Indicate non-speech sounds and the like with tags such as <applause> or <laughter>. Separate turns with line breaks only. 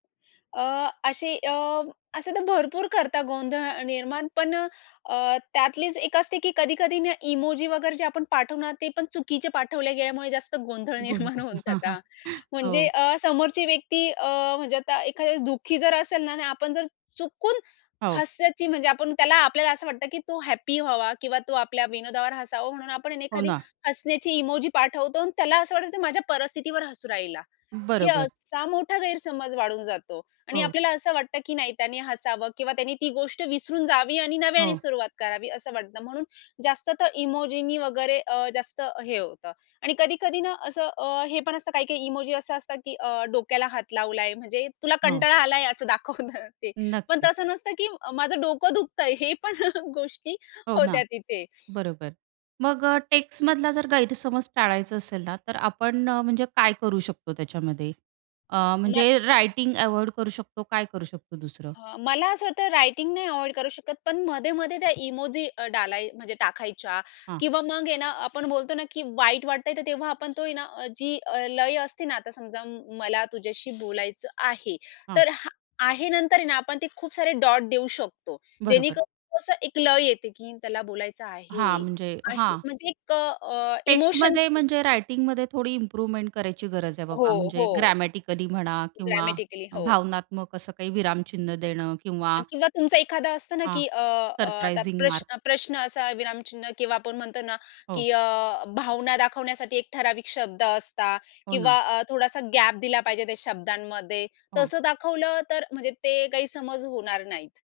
अ, असे अ, असे तर भरपूर करतात गोंधळ निर्माण पण अ, अ, त्यातलीच एक असते, की कधी-कधी ना इमोजी वगैरे जे आपण पाठवणार ते पण चुकीचे पाठवले गेल्यामुळे जास्त गोंधळ निर्माण
गोल-गोल.
होऊन
हां, हां.
जातात.
<chuckles>
म्हणजे
हो.
अ, समोरची व्यक्ती अ, म्हणजे आता एखाद्या दुःखी जर असेल ना आणि आपण जर चुकून
हो.
हस्याची म्हणजे आपण त्याला आपल्याला असं वाटतं, की तो हॅपी व्हावा किंवा तो आपल्या विनोदावर हसावं म्हणून आपण आहे ना
हो
एखादी
ना.
हसण्याची इमोजी पाठवतो आणि त्याला असं वाटतं, की माझ्या परिस्थितीवर हसू राहिला. हे
बरोबर.
असा मोठा गैरसमज वाढून जातो आणि
हो.
आपल्याला असं वाटतं की नाही त्याने हसावं किंवा त्यांनी ती गोष्ट विसरून जावी आणि नव्याने
हो.
सुरुवात करावी असं वाटतं म्हणून जास्त तर इमोजीनी वगैरे अ, जास्त हे होतं. आणि कधी-कधी ना असं अ, हे पण असतं काही-काही इमोजी असं असतं, की अ, डोक्याला हात लावलाय म्हणजे तुला
हो.
कंटाळा आलाय असं दाखवतं ते. पण
नक्कीच.
तसं नसतं, की अ, माझं डोकं दुखतंय हे पण <chuckles> गोष्टी
हो ना.
होत्या तिथे.
बरोबर. मग अ, टेक्स्टमधला जर गैरसमज टाळायचा असेल ना तर आपण अ, म्हणजे काय करू शकतो त्याच्यामध्ये? अ,
ना
म्हणजे रायटिंग अव्हॉइड करू शकतो? काय करू शकतो दुसरं?
हं, मला असं वाटत रायटिंग नाही अव्हॉइड करू शकत पण मध्ये-मध्ये त्या इमोजी डालाय म्हणजे टाकायच्या,
हां.
किंवा मग आहे ना आपण बोलतो ना, की वाईट वाटतंय तर तेव्हा आपण तो आहे ना अ, जी लय असते ना आता समजा म्म मला तुझ्याशी बोलायचं आहे.
हां.
तर हां आहे नंतर आहे ना आपण ते खूप सारे डॉट देऊ शकतो
बरोबर.
जेणेकरून कसं एक लय येते, की त्याला बोलायचं
हां,
आहे.
म्हणजे
आहे
हां.
म्हणजे क अ,
टेक्स्टमध्ये
इमोशन्स
म्हणजे रायटिंगमध्ये थोडी इम्प्रूव्हमेंट करायची गरज आहे
हो,
बाबा, म्हणजे
हो.
ग्रॅमॅटिकली म्हणा किंवा
ग्रॅमॅटिकली हो.
भावनात्मक असं काही विरामचिन्ह देणं
अ,
किंवा
किंवा तुमचं एखादं असतं ना,
हां.
की अ, अ, आता
सरप्रायझिंग मार्क.
प्रश्न प्रश्न असा विरामचिन्ह किंवा आपण म्हणतो ना
हो.
की अ, भावना दाखवण्यासाठी एक ठराविक शब्द असतात,
हो ना.
किंवा अ, थोडासा गॅप दिला पाहिजे त्या शब्दांमध्ये.
हो.
तसं दाखवलं तर म्हणजे ते काही समज होणार नाहीत.